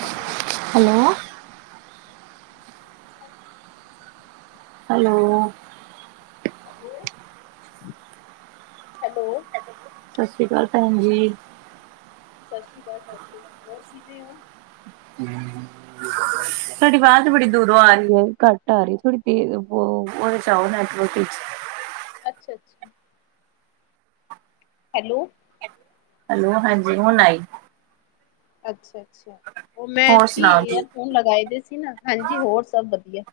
Hello ਸਤਿ ਸ਼੍ਰੀ ਅਕਾਲ ਜੀ ਹੈਲੋ। ਸਤਿ ਸ਼੍ਰੀ ਅਕਾਲ ਜੀ। ਹੈਲੋ। ਹੈਲੋ। ਸਤਿ ਸ਼੍ਰੀ ਅਕਾਲ ਭੈਣ ਜੀ। ਸਤਿ ਸ਼੍ਰੀ ਅਕਾਲ। ਸਤਿ ਸ਼੍ਰੀ ਅਕਾਲ। ਹੋਰ ਕਿਵੇਂ ਹੋ? [unintelligible] ਤਾਡੀ ਵਾਜ ਬੜੀ ਦੂਰੋਂ ਆ ਰਹੀ ਏ ਘੱਟ ਆ ਰਹੀ ਥੋੜੀ ਤੇਜ਼ ਓਦੇ ਚ ਆਓ ਨੈਟਵਰਕ ਇਚ। ਅੱਛਾ ਅੱਛਾ। ਹੈਲੋ। ਹੈਲੋ ਹਾਂਜੀ ਹੁਣ ਆਈ। ਅੱਛਾ ਅੱਛਾ। ਓਹ ਮੈਂ ਹੋਰ ਕੀ ਸੁਣਾਓ ਜੀ ਏਅਰਫੋਨ ਲਗਾਏ ਦੇ ਸੀ ਨਾ। ਹਾਂਜੀ ਹੋਰ ਸਭ ਵਧੀਆ।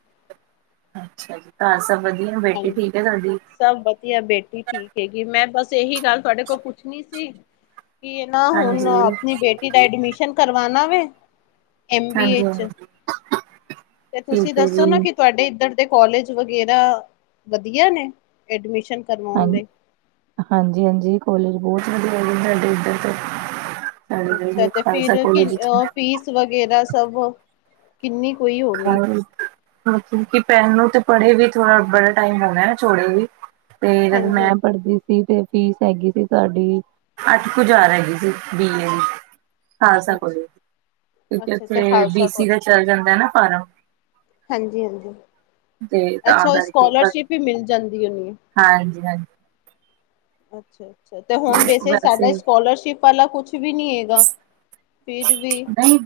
ਅੱਛਾ ਜੀ। ਘਰ ਸਭ ਵਧੀਆ ਬੇਟੀ ਹਾਂਜੀ ਠੀਕ ਐ ਤਾਡੀ? ਸਭ ਵਧੀਆ। ਬੇਟੀ ਠੀਕ ਹੈਗੀ ਮੈਂ ਬਸ ਏਹੀ ਗੱਲ ਤੁਹਾਡੇ ਕੋਲੋਂ ਪੁੱਛਣੀ ਸੀ। ਕੀਏ ਨਾ ਹੁਣ ਹਾਂਜੀ ਅਪਣੀ ਬੇਟੀ ਦਾ ਐਡਮਿਸ਼ਨ ਕਰਵਾਣਾ ਵੇ ਐਮ ਬੀ ਏ ਹਾਂਜੀ ਚ। ਹਾਂਜੀ ਤੇ ਤੁਸੀ ਠੀਕ ਹੈ ਦੱਸੋ ਨਾ ਜੀ ਕਿ ਤੁਹਾਡੇ ਇਧਰ ਦੇ ਕਾੱਲੇਜ ਵਗੈਰਾ ਵਧੀਆ ਨੇ ਐਡਮਿਸ਼ਨ ਹਾਂ ਕਰਵਾਉਣ ਲਈ ਹਾਂਜੀ ਹਾਂਜੀ ਕਾੱਲੇਜ ਬੋਤ ਵਧੀਆ ਹੈਗੇ ਸਾਡੇ ਇਧਰ ਤੇ। ਅੱਛਾ ਤੇ ਫਿਰ ਕਿ [unintelligible] ਫੀਸ ਵਗੈਰਾ ਸਭ ਕਿੰਨੀ ਕੋਈ ਹਾਂ ਹੋਣੀ ਕੀ ਸੁਖੀ ਪੈਨ ਨੁੰ ਤੇ ਪੜੇ ਵੀ ਥੋੜਾ ਬੜਾ ਟਾਇਮ ਹੋਣਾ ਛੋੜੇ ਵੀ। ਤੇ ਜਦ ਮੈਂ ਹਾਂਜੀ ਪੜ੍ਹਦੀ ਤੇ ਫੀਸ ਹੈਗੀ ਸੀ ਤਾਡੀ। ਅੱਠ ਕੁ ਜ਼ਾਰ ਹੈਗੀ ਸੀ ਬੀਏ ਦੀ। ਖਾਲਸਾ ਅੱਛਾ ਕੋਲੇਜ। ਕਿਉਂਕਿ ਅੱਛਾ ਅੱਛਾ ਓਥੇ ਖਾਲਸਾ ਬੀਸੀ ਕੋਲਜ ਦਾ ਚੱਲ ਜਾਂਦਾ ਐ ਨਾ ਫਾਰਮ। ਹਾਂਜੀ ਹਾਂਜੀ। ਤੇ ਤਾਂ ਅੱਛਾ ਓ ਕਰਕੇ ਬਸ ਸਕੋਲਰਸ਼ਿਪ ਵੀ ਮਿਲ ਜਾਂਦੀ ਹੋਣੀ ਏ ਉਂਨੂੰ। ਹਾਂਜੀ ਹਾਂਜੀ। ਅੱਛਾ ਅੱਛਾ। ਤੇ ਹੁਣ ਵੈਸੇ ਸਾਡਾ ਸਕੋਲਰਸ਼ਿਪ ਵਾਲਾ ਕੁਛ ਵੀ ਨੀ ਹੈਗਾ। ਫਿਰ ਵੀ। ਨਹੀਂ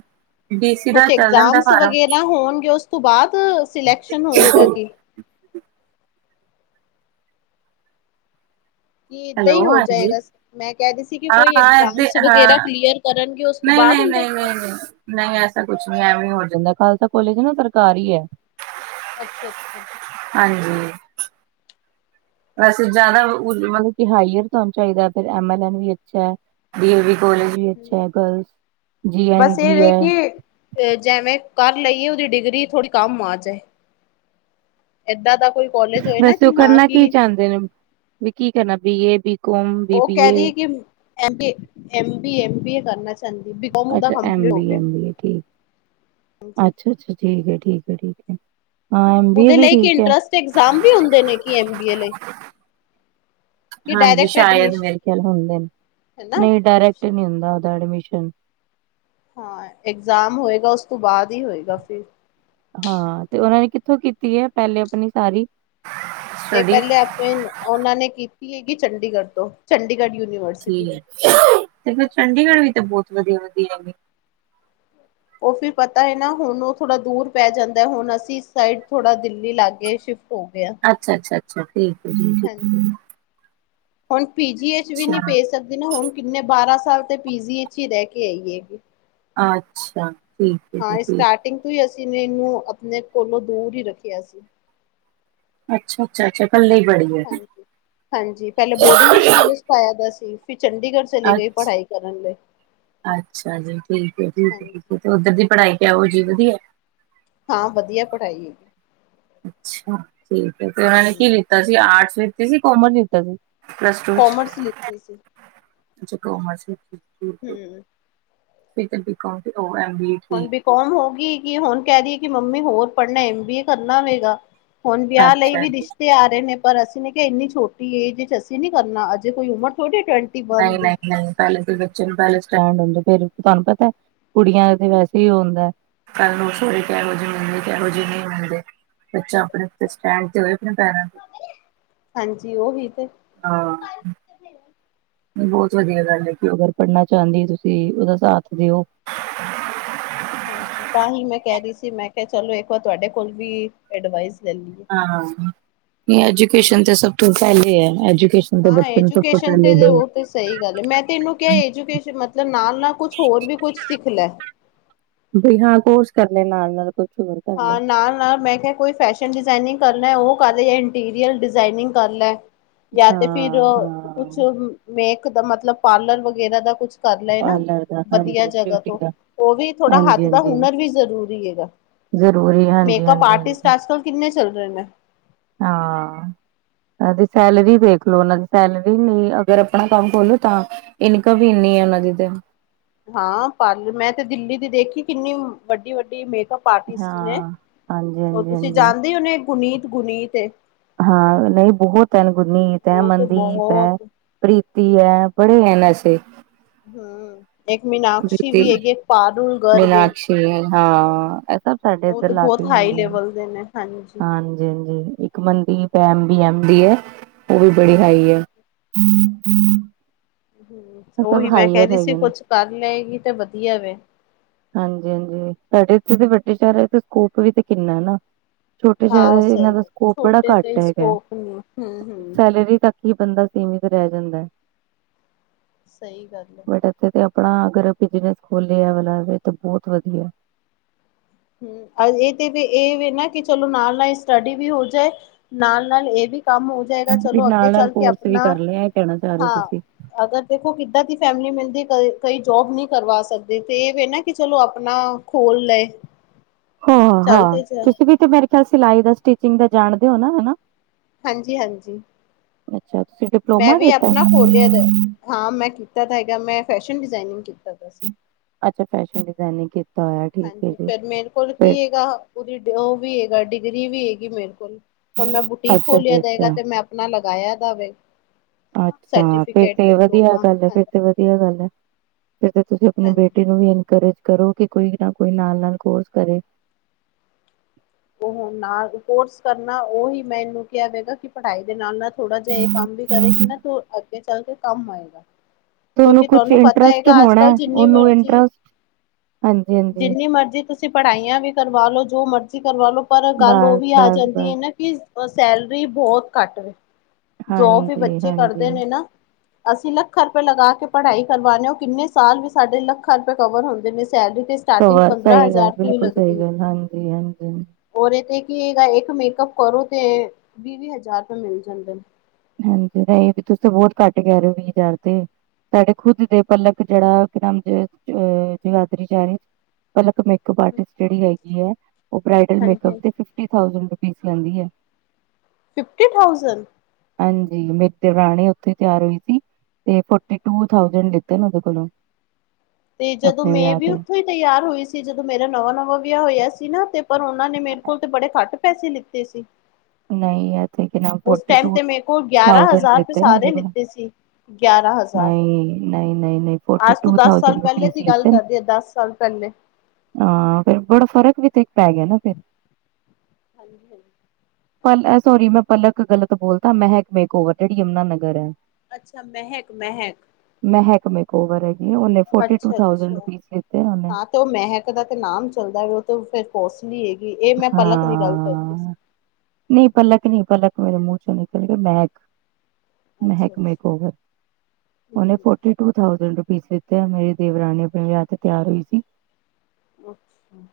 ਡੀ ਸੀ ਦਾ ਕੁਛ ਚੱਲ ਜਾਂਦਾ ਐਸਾਮਸ ਫਾਰਮ ਵਗੈਰਾ ਹੋਣਗੇ ਓਸ ਬਾਦ ਸਿਲੈਕਸ਼ਨ ਹੋਏਗਾ ਕਿ? ਕਿ ਏਦਾਂ ਹੈਲੋ ਈ ਹੋ ਹਾਂਜੀ ਜਾਏਗਾ ਮੈਂ ਕਹਿ ਰੀ ਸੀ ਕਿ ਕੋਈ ਐਸਾਮਸ ਵਗੈਰਾ ਕਲੀਅਰ ਕਰਨਗੇ ਉਸ ਤੋਂ ਨਈ ਬਾਅਦ ਨਈ ਹੁੰਦਾ ਨਈ ਨਈ ਸਿਲੈਕਸ਼ਨ? ਨਈ। ਨਈ ਐਸਾ ਕੁਛ ਨੀ ਐਵੇਂ ਹੋ ਜਾਂਦਾ। ਖਾਲਸਾ ਕੋਲੇਜ ਨਾ ਸਰਕਾਰੀ ਐ। ਅੱਛਾ ਅੱਛਾ। ਹਾਂਜੀ। ਵੈਸੇ ਜਿਆਦਾ ਮਤਲਬ ਕਿ, ਹਾਈਅਰ ਅੱਪ ਤੁਆਨੂੰ ਚਾਹੀਦਾ। ਫੇਰ ਐਮਾਜੋਨ ਵੀ ਅੱਛਾ ਐ। ਡਿਗਰੀ ਕੋਲੇਜ ਵੀ ਹਮ ਅੱਛਾ ਐ ਗਰਲਸ। ਜੀ ਐਨ ਜੀ ਐ। ਫੇਰ ਜੈਵੇਂ ਕਰ ਲਈਏ ਓਦੀ ਡਿਗਰੀ ਥੋੜੀ ਕੰਮ ਆ ਜਾਏ। ਏਦਾਂ ਦਾ ਕੋਈ ਕੋਲਜ ਹੋਏ ਨਾ ਕਿ ਹਾਂ ਕੀ ਫੇਰ ਵੀ ਕੀ ਕਰਨਾ ਬੀ ਏ, ਬੀ ਕੋਮ ਬੀ ਉਹ ਬੀ ਕਹਿ ਰੀ ਏ ਕਿ, M B A, M B A, M B A ਕਰਨਾ। ਚਾਹੁੰਦੀ ਬੀਕੋਮ ਉਹਦਾ ਅੱਛਾ ਏਮ ਕੰਪਲੀਟ ਹੋ ਬੀ ਏ, ਗਿਆ ਐਮ ਬੀ ਏ, ਠੀਕ। ਹਾਂਜੀ ਅੱਛਾ ਅੱਛਾ ਠੀਕ ਏ, ਠੀਕ ਏ, ਠੀਕ ਏ। ਹਾਂ ਐਮ ਬੀ ਊਦੇ ਵੀ ਲਈ ਨੀਕਿ ਠੀਕ ਹੈ। ਇੰਟਰੈਂਸਟ ਐਗਜ਼ਾਮ ਵੀ ਹੁੰਦੇ ਨੇ ਕਿ ਐਮ ਬੀ ਏ ਲਈ? ਕਿ ਹਾਂਜੀ। ਡਾਇਰੈਕਟ ਸ਼ਾਇਦ ਐਡਮਿਸ਼ਨ ਮੇਰੇ ਖਿਆਲ ਹੁੰਦੇ ਨੇ, ਹੈਨਾ ਨਈ ਡਾਇਰੈਕਟ ਨੀ ਹੁੰਦਾ, ਓਦਾ ਐਡਮਿਸ਼ਨ। ਹਾਂ। ਇਗਜ਼ਾਮ ਹੋਏਗਾ, ਉਸ ਤੋਂ ਬਾਅਦ ਈ ਹੋਏਗਾ ਫਿਰ। ਹਾਂ। ਤੇ ਔਨਾਂ ਨੇ ਕਿੱਥੋਂ ਕੀਤੀ ਏ ਪਹਿਲੇ ਆਪਣੀ ਸਾਰੀ। ਏਹ ਸਟੱਡੀ ਪਹਿਲੇ ਅਪਣੇ ਓਨਾਂ ਨੇ ਕੀਤੀ ਹੈਗੀ ਚੰਡੀਗੜ੍ਹ ਤੋਂ ਚੰਡੀਗੜ੍ਹ ਯੂਨੀਵਰਸਿ ਠੀਕ ਏ। ਤੇ ਫੇਰ ਚੰਡੀਗੜ੍ਹ ਵੀ ਤੇ ਬੋਤ ਵਧੀਆ ਵਧੀਆ ਹੈਗੇ। ਓ ਫਿਰ ਪਤਾ ਐ ਨਾ। ਹੁਣ ਓਹ ਥੋੜਾ ਦੂਰ ਪੈ ਜਾਂਦਾ ਐ। ਹੁਣ ਅਸੀ ਇਸ ਸਾਈਡ ਥੋੜਾ ਦਿੱਲੀ ਲਾਗੇ ਸ਼ਿਫ ਅੱਛਾ! ਅੱਛਾ! ਅੱਛਾ! ਠੀਕ ਹੈ ਜੀ, ਠੀਕ। ਹਾਂਜੀ। ਹੁਣ ਪੀ ਜੀ ਏ ਚ ਵੀ ਨਹੀਂ ਅੱਛਾ, ਭੇਜ ਸਕਦੇ ਨਾ ਹੁਣ! ਕਿੰਨੇ, ਬਾਰਾਂ ਸਾਲ ਤੇ ਪੀ ਜੀ, ਏ ਵਿਚ ਹੀ ਰਹਿ ਕੇ ਆਈ ਹੈਗੀ। ਅੱਛਾ! ਠੀਕ ਹੈ ਜੀ ਹਾਂ। ਠੀਕ ਸਟਾਰਟਿੰਗ ਤੋਂ ਹੀ, ਅਸੀਂ ਇਹਨੂੰ ਆਪਣੇ ਕੋਲੋਂ ਦੂਰ ਹੀ ਰੱਖਿਆ ਸੀ। ਅੱਛਾ! ਅੱਛਾ! ਅੱਛਾ! ਕੱਲੀ ਪੜੀਏ ਹਾਂਜੀ। ਹਾਂਜੀ ਪਹਿਲੇ ਬੋਰਡਿੰਗ ਸਕੂਲ [inaudible] ਵਿੱਚ ਪਾਇਆ ਦਾ ਸੀ। ਫ ਚੰਡੀਗੜ੍ਹ ਚਲੇ ਗਈ ਅੱਛ! ਪੜ੍ਹਾਈ ਕਰਨ ਲਈ। ਅੱਛਾ ਜੀ! ਠੀਕ ਹੈ, ਠੀਕ ਹੈ, ਠੀ ਹਾਂਜੀ। ਤੇ ਉੱਧਰ ਦੀ ਪੜ੍ਹਾਈ ਕਿਹੋ ਜਿਹੀ, ਵਧੀਆ ਐ। ਹਾਂ, ਵਧੀਆ ਪੜ੍ਹਾਈ ਹੈਗੀ। ਅੱਛਾ ਠੀਕ ਹੈ, ਤੇ ਉਹਨਾਂ ਨੇ ਹੂੰ ਕੀ ਲਿੱਤਾ ਸੀ, ਆਰਟਸ ਲਿੱਤੀ ਸੀ, ਕੋਮਰਸ ਲਤਾ ਸੀ? ਪਲੱਸ ਟੂ, ਕਾਮਰਸ ਲਿੱਤੀ ਸੀ ਅੱਛਾ ਕਮਰਸ ਵੀ ਕੀਤੀ ਹੂੰ। ਐਮ ਬੀ ਏ ਹੁਣ ਠੀਕ। ਬੀ ਕੋਮ ਹੋ ਗਈ, ਕਿ ਹੁਣ ਕਹਿ ਰ ਕਿ ਮੰਮੀ, ਹੋਰ ਪੜ੍ਹਨਾ, ਐਮ ਬੀ ਏ ਕਰਨਾ ਹੋਵੇਗਾ! ਹੁਣ ਹੈ। ਵਿਆਹ ਲਈ ਅੱਛਾ ਵੀ ਰਿਸ਼ਤੇ ਆ ਰਹੇ ਨੇ, ਪਰ ਅਸੀਂ ਮੈਂ ਕਿਹਾ, ਇੰਨੀ ਛੋਟੀ ਏਜ ਚ ਅਸੀਂ ਨੀ ਕਰਨਾ! ਅਜੇ ਕੋਈ ਉਮਰ ਥੋੜੀ ਟ ਨਹੀਂ, ਨਹੀਂ, ਨਹੀਂ! ਪਹਿਲੇ ਬੱਚੇ ਨੂੰ ਪਹਿਲੇ ਸਟੈਂਡ ਹੋਣ ਦੋ। ਫਿਰ ਤੁਹਾਨੂੰ ਪਤਾ ਕੁੜੀਆਂ ਤੇ ਵੈਸੇ ਹੀ ਹੁੰਦਾ। ਕੱਲ੍ਹ ਨੂੰ ਸੋਹਰੇ ਕਿਹੋ ਜਿਹੇ ਮਿਲਦੇ, ਕਿਹੋ ਜਿਹੇ ਨਹੀਂ ਮਿਲਦੇ। ਬੱਚਾ ਆਪਣੇ ਸਟੈਂਡ ਤੇ ਹੋਏ, ਆਪਣੇ ਪੈਰਾਂ ਤੇ। ਹਾਂਜੀ ਓਹੀ ਤੇ। ਹਾਂ। ਬੋਤ ਵਧੀਆ ਗੱਲ ਏ ਕਿ ਅਗਰ ਪੜ੍ਹਨਾ ਚਾਂਦੀ ਤੁਸੀ ਓਦਾ ਸਾਥ ਦਿਓ। ਹਾਂਜੀ। ਤਾਂ ਹੀ ਮੈਂ ਕਹਿ ਰਹੀ ਸੀ, ਮੈਂ ਕਿਹਾ ਚਲੋ ਇੱਕ ਵਾਰ ਤੁਹਾਡੇ ਕੋਲ ਵੀ ਐਡਵਾਈਸ ਲੈਲੀ ਹਾਂ! ਨੀ ਐਜੂਕੇਸ਼ਨ, ਤਾ ਸਭ ਤੋਂ ਪਹਿਲੇ ਐਜੂਕੇਸ਼ਨ ਤੇ ਹਾਂ। ਬੱਚੇ ਨੂੰ ਸਭ ਤੋਂ ਐਜੂਕੇਸ਼ਨ ਪਹਿਲੇ ਤੇ ਦੋ। ਉਹ ਤੇ ਸਹੀ ਗੱਲ ਹੈ, ਮੈਂ ਤੇ ਇਹਨੂੰ ਕਿਹਾ ਐਜੂਕੇਸ਼ਨ, ਮਤਲਬ ਨਾਲ-ਨਾਲ ਕੁਛ ਹੋਰ ਵੀ ਕੁਛ ਸਿੱਖ ਲੈ। ਜੀ ਹਾਂ, ਕੋਰਸ ਕਰ ਲੇ ਨਾਲ-ਨਾਲ ਕੋਈ। ਹਾਂ, ਨਾਲ-ਨਾਲ ਮੈਂ ਕਿਹਾ, ਕੋਈ ਫੈਸ਼ਨ ਡਿਜ਼ਾਇਨਿੰਗ ਕਰਨ ਲੈਉਹ ਕਰ ਲੈ, ਇੰਟੀਰੀਅਰ ਡਿਜ਼ਾਇਨਿੰਗ ਕਰ ਲੈ, ਯਾ ਤੇ ਫਿਰ ਹਾਂ ਕੁਛ ਹਾਂ। ਮੇਕ ਦਾ, ਮਤਲਬ ਪਾਰਲਰ ਵਗੈਰਾ ਦਾ ਕੁਛ। ਕਰ ਲਏ ਨਾ, ਪਾਰਲਰ ਦਾ ਵਧੀਆ ਹਾਂਜੀ ਜਗ੍ਹਾ ਬਿਊਟੀ ਤੋਂ, ਦਾ ਉਹ ਵੀ ਥੋੜਾ ਹਾਂਜੀ ਹੱਥ ਦਾ ਹਾਂਜੀ। ਹੁਨਰ, ਵੀ ਜ਼ਰੂਰੀ ਹੈਗਾ। ਜ਼ਰੂਰੀ ਹੈ। ਮੇਕਅੱਪ ਆਰਟਿਸਟ, ਅੱਜ-ਕੱਲ੍ਹ ਕਿੰਨੇ ਚੱਲ ਰਹੇ ਨੇ। ਹਾਂ। ਦੀ ਸੈਲਰੀ ਦੇਖ ਲਉ, ਉਹਨਾਂ ਦੀ ਸੈਲਰੀ ਨ੍ਹੀ, ਅਗਰ ਆਪਣਾ ਕੰਮ ਖੋਲੋ ਤਾਂ। ਇਨਕਮ, ਵੀ ਇੰਨੀ ਹੈ ਉਹਨਾਂ ਦੀ ਤੇ। ਹਾਂ, ਪਾਰਲਰ, ਮੈਂ ਤੇ ਦਿੱਲੀ ਦੀ ਦੇਖੀ, ਕਿੰਨੀ ਵੱਡੀ-ਵੱਡੀ ਮੇਕਅੱਪ ਆਰਟਿਸਟ ਨੇ ਹਾਂ ਹਾਂਜੀ ਉਹ, ਹਾਂਜੀ ਤੁਸੀਂ ਹਾਂਜੀ ਜਾਣਦੇ ਹੋਣੇ, ਗੁਨੀਤ, ਗੁਨੀਤ? ਹਾਂ, ਨਹੀਂ, ਬਹੁਤ ਐ, ਨ ਗੁਰਨੀਤ ਹੈ, ਉਹ ਤੇ ਮਨਦੀਪ ਹੈ। ਬਹੁਤ ਪ੍ਰੀਤੀ ਹੈ, ਬੜੇ ਹੈ ਨ ਐਸੇ। ਹਮਮ, ਇੱਕ ਮੀਨਾਕਸ਼ੀ ਵੀ ਹੈਗੀ ਏ ਪਾਰੂਲ ਗਰਗ ਮਿਨਾਕਸ਼ੀ ਹਾਂ, ਇਹ ਤਾਂ ਸਾਡੇ, ਉਹ ਇੱਧਰ ਤੇ ਲਾਗੇ ਬਹੁਤ ਹੀ ਹਾਈ ਹੁੰਦੀਆਂ, ਨ ਲੈਵਲ ਦੇ ਨੇ ਹਾਂਜੀ -ਹਾਂਜੀ। ਇੱਕ Mandeep, M B- M B ਹੈ, ਉਹ ਵੀ ਬੜੀ ਹਾਈ ਹੈ। ਸਭ ਉਹੀ ਮੈਂ ਕਹਿ ਹਾਈਅਰ ਰਹੀ ਸੀ, ਹੈਗੇ ਨੇ ਕੁਛ ਕਰ ਲਏਗੀ ਤੇ ਵਧੀਆ ਵੇ। ਹਾਂਜੀ-ਹਾਂਜੀ, ਸਾਡੇ ਇੱਥੇ ਦੇ ਵੱਡੇ ਸ਼ਹਿਰਾਂ ਚ, ਸਕੋਪ ਵੀ ਤੇ ਕਿੰਨਾ ਨਾ। ਛੋਟੇ ਹਾਂ ਉਹ ਸ਼ਹਿਰਾਂ ਚ, ਇਹਨਾਂ ਸਹੀ ਦਾ ਗੱਲ, ਸਕੋਪ ਬੜਾ ਛੋਟੇ ਘੱਟ ਤੇ ਹੈਗਾ, ਸਕੋਪ ਨੀ ਹੂੰ-ਹੂੰ ਸੈਲਰੀ ਤੱਕ ਹੀ ਬੰਦਾ, ਸੀਮਿਤ ਰਹਿ ਜਾਂਦਾ ਹੈ। ਸਹੀ ਗੱਲ ਹੈ। ਜੇ ਤੇ, ਆਪਣਾ ਅਗਰ, ਬਿਜਨਸ ਖੋਲਿਆ ਐ ਵਾਲਾ, ਤਾਂ ਬਹੁਤ ਵਧੀਆ। ਹਮ, ਇਹ ਤੇ ਵੀ, ਇਹ ਵੇ ਨਾ ਕਿ ਚਲੋ, ਨਾਲ-ਨਾਲ ਸਟੱਡੀ ਵੀ ਹੋ ਜਾਏ। ਨਾਲ-ਨਾਲ, ਇਹ ਵੀ ਕੰਮ ਹੋ ਜਾਏਗਾ, ਵੀ ਚਲੋ ਅੱਗੇ ਨਾਲ ਨਾਲ ਚੱਲ ਕੇ ਕੋਰਸ ਵੀ ਆਪਣਾ ਕਰ ਲਿਆ ਇਹ ਕਹਿਣਾ ਚਾਹ ਰਹੇ ਹੋ ਹਾਂ ਤੁਸੀਂ ਅਗਰ ਦੇਖੋ, ਕਿੱਦਾਂ ਦੀ ਫੈਮਿਲੀ ਮਿਲਦੀ ਕ, ਕਈ ਜੋਬ ਨਹੀਂ ਕਰਵਾ ਸਕਦੇ, ਤੇ ਇਹ ਵੇ ਨਾ ਕਿ ਚਲੋ ਆਪਣਾ ਖੋਲ੍ਹ ਲਏ ਚੱਲ ਹਾਂ, ਤੇ ਜਾ ਤੁਸੀਂ ਵੀ ਮੇਰੇ ਖਿਆਲ ਸਿਲਾਈ ਦਾ ਸਟਿਚਿੰਗ ਦਾ ਜਾਣਦੇ ਹੋ ਨਾ, ਹੈਨਾ? ਹਾਂਜੀ -ਹਾਂਜੀ। ਅੱਛਾ, ਤੁਸੀਂ ਡਿਪਲੋਮਾ ਕੀਤਾ? ਖੋਲਿਆ ਦਾ ਹਾਂ, ਮੈਂ ਕੀਤਾ ਤਾਂ ਹੈਗਾ, ਮੈਂ ਫੈਸ਼ਨ ਡਿਜ਼ਾਇਨਿੰਗ ਕੀਤਾ ਦਾ ਸੀ। ਅੱਛਾ, ਫੈਸ਼ਨ ਡਿਜ਼ਾਇਨਿੰਗ ਕੀ ਹਾਂਜੀ, ਪਰ ਮੇਰੇ ਕੋਲ ਕੀ ਹੈਗਾ। ਉਹਦੀ, ਉਹ ਵੀ ਹੈਗਾ, ਡਿਗਰੀ ਵੀ ਹੈਗੀ ਮੇਰੇ ਕੋਲ, ਹੁਣ ਮੈਂ ਬੁਟੀਕ ਅੱਛਾ ਖੋਲਿਆ ਜੀ ਜਾਏਗਾ ਅੱਛਾ ਤੇ ਮੈਂ ਆਪਣਾ ਲਗਾਇਆ ਦਾ ਵੇ। ਅੱਛਾ, ਫੇਰ ਸਰਟੀਫਿਕੇਟ ਤੇ ਵਧੀਆ ਡਿਪਲੋਮਾ ਗੱਲ ਹੈ, ਫੇਰ ਹਾਂਜੀ ਤੇ ਵਧੀਆ ਗੱਲ ਹੈ। ਫਿਰ ਤੇ ਤੁਸੀਂ, ਆਪਣੇ ਹਾਂਜੀ ਬੇਟੀ ਨੂੰ ਵੀ ਇਨਕਰੇਜ ਕਰੋ ਕਿ, ਕੋਈ ਨਾ ਕੋਈ, ਨਾਲ -ਨਾਲ ਕੋਰਸ ਕਰੇ। ਉਹ ਨਾਲ ਕੋਰਸ ਕਰਨਾ, ਉਹੀ ਮੈ ਇਹਨੂੰ ਕਿਹਾ, ਮੈਂ ਕਿਹਾ ਕਿ, ਪੜ੍ਹਾਈ ਦੇ ਨਾਲ -ਨਾਲ ਥੋੜਾ ਜਿਹਾ, ਇਹ ਕੰਮ ਵੀ ਕਰੇਗੀ ਨਾ ਤੌ ਅੱਗੇ ਚੱਲ ਕੇ ਕੰਮ ਆਏਗਾ। ਤੇ ਉਹਨੂੰ ਕਿਉਂਕਿ ਕੁਛ ਤੁਹਾਨੂੰ ਪਤਾ ਇੰਟਰਸਟ ਹੈਗਾ ਅੱਜ ਹੋਣਾ, ਕੱਲ ਜਿੰਨੀ ਉਹਨੂੰ ਮਰਜ਼ੀ ਇੰਟਰਸਟ ਹਾਂਜੀ -ਹਾਂਜੀ ਜਿੰਨੀ ਮਰਜ਼ੀ ਤੁਸੀਂ ਪੜ੍ਹਾਈਆਂ ਵੀ, ਕਰਵਾ ਲਉ, ਜੋ ਮਰਜ਼ੀ ਕਰਵਾ ਲਉ ਪਰ ਗੱਲ ਬਸ ਉਹ ਹੀ ਆ ਬਸ ਜਾਂਦੀ ਬਸ ਹੈ, ਨਾ ਕਿ, ਸੈਲਰੀ ਬਹੁਤ ਘੱਟ ਵੇ, ਜੋਬ ਵੀ ਹਾਂਜੀ ਬੱਚੇ ਹਾਂਜੀ ਕਰਦੇ ਨੇ ਨਾ ਅਸੀਂ ਲੱਖਾਂ ਰੁਪਏ ਲੱਗਾ ਕੇ, ਪੜ੍ਹਾਈ ਕਰਵਾਉਦੇ ਹਾਂ, ਉਹ ਕਿੰਨੇ ਸਾਲ ਵੀ, ਸਾਡੇ ਲੱਖਾਂ ਰੁਪਏ ਕਵਰ ਹੁੰਦੇ ਨੀ ਸੈਲਰੀ ਤੇ। ਸਟਾਰਟਿੰਗ ਕਵਰ, ਪੰਦਰਾਂ ਸਹੀ ਗੱਲ, ਹਜ਼ਾਰ ਤੋਂ ਹੀ ਬਿਲਕੁਲ ਲੱਗਦੀ ਸਹੀ ਗੱਲ, ਹੈਗੀ ਹਾਂਜੀ-ਹਾਂਜੀ। ਔਰ ਇਹ ਤੇ ਕਿ ਇਹਦਾ ਇੱਕ ਮੇਕਅਪ ਕਰੋ, ਤੇ ਵੀਹ- ਵੀਹ ਹਜ਼ਾਰ ਰੁਪਏ ਮਿਲ ਜਾਂਦੇ ਨ। ਹਾਂਜੀ, ਨਹੀਂ ਇਹ ਵੀ, ਤੁਸੀ ਤੇ ਬਹੁਤ ਘੱਟ ਕਹਿ ਰਹੇ ਹੋ, ਵੀਹ ਹਜ਼ਾਰ ਤੇ। ਸਾਡੇ ਖੁਦ ਦੇ ਪਲਕ, ਜਿਹੜਾ ਕਿ ਨਾਮ ਜਗਾਧਰੀ ਚ ਹੈ, ਪਲਕ ਮੇ ਮੇਕਅੱਪ ਆਰਟਿਸ ਜਿਹੜੀ ਹੈਗੀ ਆ, ਉਹ ਬਰਾਇਡਲ ਮੇਕਅੱਪ ਹਾਂਜੀ ਦੇ, ਫਿਫਟੀ ਥਾਊਜੈੰਡ ਰੁਪੀਜ਼ ਲੈਂਦੀ ਆ ਫਿਫਟੀ ਥਾਊਜੈਂਡ? ਹਾਂਜੀ, ਮੇਰੀ ਦੇਵਰਾਣੀ ਉੱਥੇ ਤਿਆਰ ਹੋਈ ਸੀ। ਤੇ, ਫੋਰਟੀ ਟੂ ਥਾਊਜੈੰਡ, ਲਿਤੇ ਨੇ ਉਹਦੇ ਕੋਲੋਂ। ਤੇ, ਜਦੋਂ ਆਪਣੇ ਮੈਂ ਵਿਆਹ ਵੀ ਤੇ ਉੱਥੋਂ ਹੀ ਤਿਆਰ ਹੋਈ ਸੀ। ਜਦੋਂ ਮੇਰਾ ਨਵਾਂ ਨਵਾਂ ਵਿਆਹ ਹੋਇਆ ਸੀ ਨਾ ਤੇ ਪਰ ਉਹਨਾਂ ਨੇ, ਮੇਰੇ ਕੋਲ ਤੇ ਬੜੇ ਘੱਟ ਪੈਸੇ ਲਿੱਤੇ ਸੀ। ਨਹੀਂ ਇਥੇ ਕਿ ਨਾ, ਉਸ ਫੋਰਟੀ ਟਾਈਮ ਟੂ ਤੇ ਮੇਰੇ ਕੋਲ ਗਿਆਰਾਂ ਥਾੳਜੈ ਹਜ਼ਾਰ ਰੁਪਏ ਲੱਤੇ ਨੇ ਸਾਰੇ ਮੇਰੇ ਕੋਲੋਂ। ਲਿੱਤੇ ਸੀ। ਗਿਆਰਾਂ ਹਜ਼ਾਰ ਨਹੀਂ ਨਹੀਂ, ਨਹੀਂ ਨਹੀਂ, ਫੋਰਟੀ ਅੱਜ ਤੋਂ ਟੂ ਦਸ ਸਾਲ ਥਾਜੈਂਡ ਪਹਿਲੇ ਰੁਪੀਜ਼ ਦੀ ਗੱਲ ਲੱਤੇ ਨੇ। ਕਰਦੀ ਆ ਦਸ ਸਾਲ ਪਹਿਲੇ। ਹਾਂ। ਫਿਰ ਬੜਾ ਫ਼ਰਕ ਵੀ ਤੇ ਪੈ ਗਿਆ ਨਾ ਫੇਰ। ਹਾਂਜੀ -ਹਾਂਜੀ। ਪਲ ਸੋਰੀ ਮੈਂ ਪਲਕ ਗਲਤ ਬੋਲਤਾ। ਮਹਿਕ ਮੇਰੇ ਕੋਲ, ਜਿਹੜੀ ਯਮੁਨਾ ਨਗਰ ਐ। ਅੱਛਾ। ਮਹਿਕ-ਮਹਿਕ ਮਹਿਕ ਮੇਰੇ ਕੋਲ ੳਵਰ ਹੈਗੀ। ਉਹਨੇ ਅੱਛਾ ਫੋਰਟੀ-ਟੂ-ਥਾਜੂਡ ਅੱਛਾ। ਰੁਪੀਜ਼ ਲਿਤੇ ਉਹਨੇ। ਹਾਂ ਤੇ ਉਹ ਮਹਿਕ ਦਾ ਤੇ ਨਾਮ ਚੱਲਦਾ। ਉਹ ਤੇ ਫਿਰ ਕੋਸਲੀ ਹੈਗੀ। ਇਹ ਮੈਂ ਪਲਕ ਦੀ ਗੱਲ ਕਰਦੀ ਸੀ। ਹਾਂ ਨਹੀਂ ਪਲਕ ਨਹੀਂ, ਪਲਕ ਮੇਰੇ ਮੂੰਹ ਚੋਂ ਨਿਕਲਹ ਗੀ। ਮਹਿਕ ਅੱਛਾ ਮਹਿਕ ਮੇਰੇ ਕੋਲ ਹੈ। ਉਹਨੇ ਫੋ ਅੱਛਾ। ਫੋਰਟੀ-ਟੂ-ਥਾਜੂਡ, ਰੁਪੀਜ਼ ਲੱਤੇ ਉਹਨੇ, ਮੇਰੀ ਦੇਵਰਾਨੀ ਆਪਣੇ ਵਿਆਹ ਤਿਆਰ ਹੋਈ ਸੀ। ਅੱਛਾ।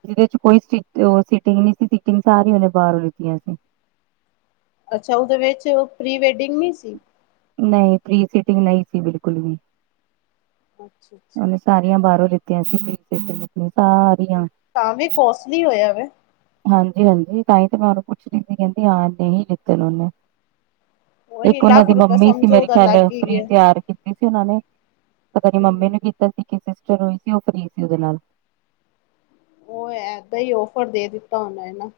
ਜਹਦੇ ਚ ਕੋਈ ਸੀਟਿੰਗ ਨ ਸੀ, ਸੀਟਿੰਗ ਸਾਰੀ ਉਹਨੇ ਬਾਹਰੋਂ ਲਿੱਤੀਆਂ ਸੀ। ਅੱਛਾ। ਉਹਦੇ ਵਿੱਚ ਪ੍ਰੀ ਵੈਡਿੰਗ ਨੀ ਸੀ। ਨਹੀਂ ਪ੍ਰੀ ਸੀਟਿੰਗ ਨਹੀਂ ਸੀ ਬਿਲਕੁਲ ਵੀ ਅੱਛਾ- ਅੱਛਾ। ਉਹਨੇ ਸਾਰੀਆਂ ਬਾਹਰੋਂ ਲਿੱਤੀਆਂ ਸੀ ਸ ਤਾਂ ਵੀ ਕੋਸਟਲੀ ਹੋਇਆ ਵੇ ਹਾਂਜੀ -ਹਾਂਜੀ ਤਾਂਹੀ ਤੇ ਮੈਂ ਉਹਨੂੰ ਪੁੱਛਦੀ ਪੀਆ। ਕਹਿੰਦੀ ਏਹੀ ਲੱਤੇ ਉਹਨੇ। ਉਹੀ ਇੱਕ ਉਹਨਾਂ ਲੱਖ ਦੀ ਰੁਪਇਆ ਮੰਮੀ ਸੀ। ਸਮਝੋ ਮੇਰੇ ਉਹਦਾ ਖਿਆਲ ਲੱਗ ਹੀ ਫਰੀ ਗਿਆ। ਤਿਆਰ ਕੀਤੀ ਸੀ ਉਹਨਾਂ ਨੇ, ਪਤਾ ਨੀ ਮੰਮੀ ਨੂੰ ਕੀਤੀ ਇੱਕ ਸਿਸਟਰ ਹੋਈ ਸੀ। ਉਹ ਫਰੀ ਸੀ, ਉਹਦੇ ਨਾਲ ਉਹ ਏਦਾਂ ਹੀ ਔਫਰ ਦੇ ਦਿੱਤਾ ਹੋਣਾ ਨਾ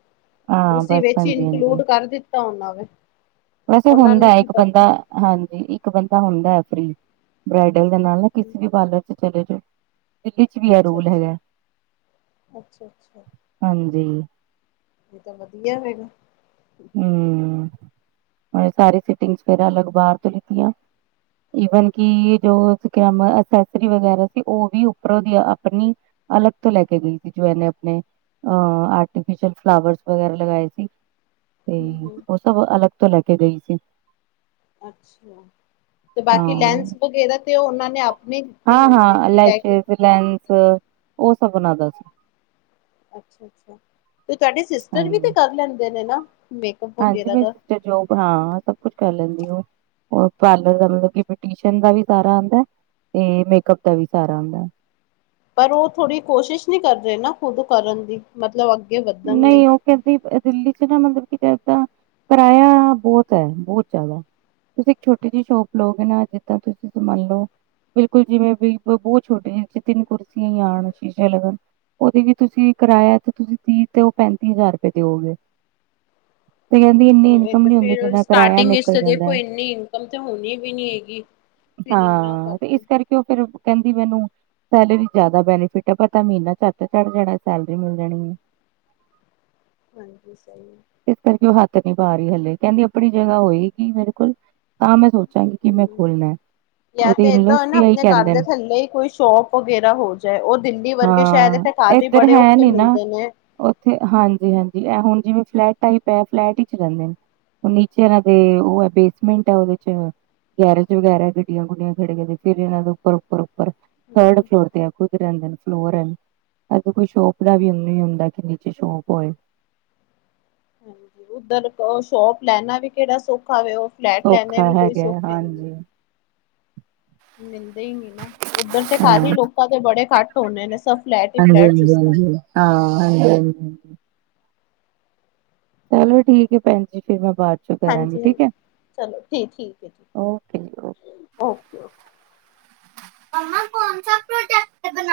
ਹਾਂ ਉਸ ਬਸ ਵਿੱਚ ਈ ਹਾਂਜੀ ਹਾਂਜੀ ਇਨਕਲੂਡ ਕਰ ਦਿੱਤਾ ਉਹਨਾਂ ਨੇ, ਵੈਸੇ ਉਹਨਾਂ ਨੂੰ ਹੁੰਦਾ ਕੀ ਇੱਕ ਪਤਾ ਬੰਦਾ ਹਾਂਜੀ। ਇੱਕ ਬੰਦਾ ਹੁੰਦਾ ਹੈ ਫਰੀ, ਬ੍ਰੈਡਲ ਦੇ ਨਾਲ ਨਾ ਕਿਸੇ ਵੀ ਪਾਰਲਰ ਚ ਚਲੇ ਜਾਓ ਦਿੱਲੀ ਚ ਵੀ ਇਹ ਰੂਲ ਹੈਗਾ ਅੱਛਾ-ਅੱਛਾ-ਅੱਛਾ-ਅੱਛਾ। ਹਾਂਜੀ। ਇਹ ਤਾਂ ਵਧੀਆ ਹੈਗਾ। ਹੂੰ, ਸਾਰੀ ਸਿਟਿੰਗ ਫੇਰ ਅਲਗ ਬਾਹਰ ਤੋਂ ਲਿੱਤੀਆਂ। ਈਵਨ ਕਿ ਜੋ, ਅਸੈਸਰੀ ਵਗੈਰਾ ਸੀ। ਉਹ ਵੀ ਉੱਪਰੋਂ ਦੀ ਆਪਣੀ ਅਲੱਗ ਤੋਂ ਲੈ ਕੇ ਗਈ ਸੀ। ਜੋ ਇਹਨੇ ਆਪਣੇ ਅ- ਆਰਟੀਫਿਸ਼ਲ ਫਲਾਵਰ ਵਗੈਰਾ ਲਗਾਏ ਸੀ। ਹਮ ਤੇਈ, ਹਮ ਉਹ ਸਭ ਅਲੱਗ ਤੋਂ ਲੈ ਕੇ ਗਈ ਸੀ। ਅੱਛਾ। ਤੇ ਹਾਂ ਬਾਕੀ ਲੈਂਸ ਵਗੈਰਾ ਤੇ ਉਹਨਾਂ ਨੇ ਆ ਨਹੀਂ ਦਿੱਤੇ ਹਾਂ ਹੋਣੇ ਨੇ, ਹਾਂ ਕੀ ਕਹਿ ਕੇ ਲੈਸ਼ਿਸ ਲੈਂਸ, ਉਹ ਸਭ ਬਣਾਦਾ ਸੀ। ਅੱਛਾ-ਅੱਛਾ। ਤੇ ਤੁਹਾਡੇ ਸਿਸਟਰ ਵੀ ਹਾਂਜੀ ਤੇ ਕਰ ਲੈਂਦੇ ਨੇ ਨਾ? ਮੇਕਅਪ ਹਾਂਜੀ, ਵਗੈਰਾ ਮੇਰੀ ਦਾ ਸਿਸਟਰ ਜੋਬ ਹਾਂ। ਸਭ ਕੁਛ ਕਰ ਲੈਂਦੀ ਓ। ਪਾਰਲਰ ਦਾ ਬੂਟੀਸ਼ਨ ਦਾ ਵੀ ਸਾਰਾ ਆਉਂਦਾ। ਤੇ ਮੇਕਅਪ ਦਾ ਵੀ ਸਾਰਾ ਆਦਾ ਐਂ। ਪਰ ਉਹ ਥੋੜ੍ਹੀ ਕੋਸ਼ਿਸ਼ ਨਹੀਂ ਕਰ ਰਹੇ ਨਾ। ਖੁਦ ਕਰਨ ਦੀ, ਮਤਲਬ ਅੱਗੇ ਵੱਧਣ ਲਈ। ਨਹੀਂ ਉਹ ਕਹਿੰਦੀ ਦਿੱਲੀ ਚ ਨਾ, ਮਤਲਬ ਕੀ ਏਦਾ ਕਿਰਾਇਆ ਬਹੁਤ ਹੈ, ਬਹੁਤ ਜ਼ਿਆਦਾ। ਤੁਸੀਂ ਇੱਕ ਛੋਟੀ ਜਿਹੀ ਸ਼ੋਪ ਲਓਗੇ ਨਾ। ਜਿੱਦਾਂ ਤੁਸੀਂ ਮਨ ਲੋ। ਬਿਲਕੁਲ, ਜਿਵੇਂ ਵੀ ਬਹੁਤ ਛੋਟੇ ਸਿਰਫ ਤਿੰਨ ਕੁਰਸੀਆਂ ਹੀ ਆਉਣ ਕਹਿਲੋ। ਉਹਦੇ ਵੀ ਤੁਸੀਂ ਕਿਰਇਆ। ਤੇ ਤੁਸੀਂ ਤੀਹ ਤੇ ਉਹ ਪੈਂਤੀ ਹਜ਼ਾਰ ਰੁਪਏ ਦਿਓਗੇ਼। [inaudible] ਇਹ ਤੇ ਹੁੰਦੀ ਫੇਰ ਜਿੰਨਾ ਕਿਰਾਇਆ ਸਟਾਰਟਿੰਗ ਵਿਚ, ਨਿਕਲ ਇਸ ਜਾਂਦਾ। ਦੇਖੋ ਇੰਨੀ ਇਨਕਮ ਤੇ ਹੋਣੀ ਵੀ ਨੀ ਹੈਗੀ ਫਿਰ ਇੰਨਾ ਹਾਂ। ਤੇ ਇਸ ਕਰਕੇ ਉਹ ਫੇਰ ਕਹਿੰਦੀ ਮੈਨੂੰ ਸੈਲਰੀ ਜ਼ਿਆਦਾ ਬੈਨੀਫਿਟ ਆ। ਪਤਾ ਮਹੀਨਾ ਝੱਟ ਚੜ ਜਾਣਾ, ਸੈਲਰੀ ਮਿਲ ਜਾਣੀ ਏ। ਹਾਂਜੀ ਸਹੀ ਹੈ। ਇਸ ਕਰਕੇ ਉਹ ਹੱਥ ਨਹੀਂ ਪਾ ਰਹੀ ਹਲੇੇ, ਕਹਿੰਦੀ ਆਪਣੀ ਜਗ੍ਹਾ ਹੋਏਗੀ ਮੇਰੇ ਕੋਲ ਤਾਂ ਮੈਂ ਸੋਚਾਂਗੀ ਕਿ ਮੈਂ ਖੋਲਣਾ। ਯਾਂ ਉਹਦੇ ਤੇ ਇਨਲਸ ਏਦਾਂ ਨਾ ਵੀ ਆਹੀ ਆਪਣੇ ਘਰ ਕਹਿੰਦੇ ਦੇ ਨੇ ਥੱਲੇ ਹੀ ਕੋਈ ਸ਼ੋਪ ਵਗੈਰਾ ਹੋ ਜਾਏ। ਉਹ ਦਿੱਲੀ ਵਰਗੇ ਸ਼ਹਿਰ ਹਾਂ ਆ ਵੀ ਇੱਧਰ ਬੜੇ ਹੈ ਔਖੇ ਨੀ ਨਾ ਮਿਲਦੇ ਨੇ। ਉੱਥੇ ਹਾਂਜੀ-ਹਾਂਜੀ ਐ ਹੁਣ ਜਿਵੇਂ ਫਲੈਟ ਟਾਈਪ ਹੈ ਫਲੈਟ ਚ ਰਹਿੰਦੇ ਨੇ। ਨੀਚੇ ਏਨਾ ਦੇ ਉਹ ਹੈ ਬੇਸਮੈਂਟ ਹੈ ਉਹਦੇ ਚ ਗੈਰੇਜ ਵਗੈਰਾ ਗੱਡੀਆਂ ਗੁੱਡੀਆਂ ਖੜੇ ਗਏ ਫਰ ਇਹਨਾਂ ਦੇ ਉੱਪਰ-ਉੱਪਰ-ਉੱਪਰ ਠਰਡ ਫਲੋਰ ਤੇ ਆ ਰਹਿੰਦੇ ਫਲੋਰ ਅ [unintelligible] ਕੋਈ ਸ਼ੋਪ ਦਾ ਵੀ ਉਹਨੂੰ ਹੀ ਹੁੰਦਾ ਕਿ ਨੀਚੇ ਸ਼ੋਪ ਹੋਏ ਹਾਂਜੀ ਉੱਧਰ ਸ਼ੋਪ ਲੈਣਾ ਵੀ ਕਿਹੜਾ ਸੌਖਾ ਵ, ਉਹ ਫਲੈਟ ਲੈਣੇ ਸੌਖਾ ਵੀ ਕੋਈ ਹੈਗਾ ਸੌਖੇ ਨਹੀਂ ਹਾਂਜੀ ਮਿਲਦੇ ਹੀ ਨੀ ਨਾ। ਉੱਧਰ ਤੇ ਹਾਂ ਘਰ ਹੀ ਲੋਕਾਂ ਦੇ ਬੜੇ ਘੱਟ ਹੋਣੇ ਨੇ, ਸਭ ਫਲੈਟ ਹੀ ਹਾਂਜੀ ਫਲੈਟ ਹਾਂਜੀ ਸਿਸ ਹਾਂਜੀ ਹਾਂ ਹ ਚਲੋ ਠੀਕ ਹੈ ਭੈਣ ਜੀ ਫੇਰ ਮੈਂ ਬਾਅਦ ਚੋਂ ਕਰਾਂਗੀ ਹਾਂਜੀ-ਹਾਂਜੀ, ਠੀਕ ਹੈ ਚਲੋ ਠੀ ਠੀਕ ਹੈ ਜੀ, ਓਕੇ-ਓਕੇ। ਮੱਮਾ ਕੋਨਸਾ ਪ੍ਰੋਡਕਟ ਬਨਾ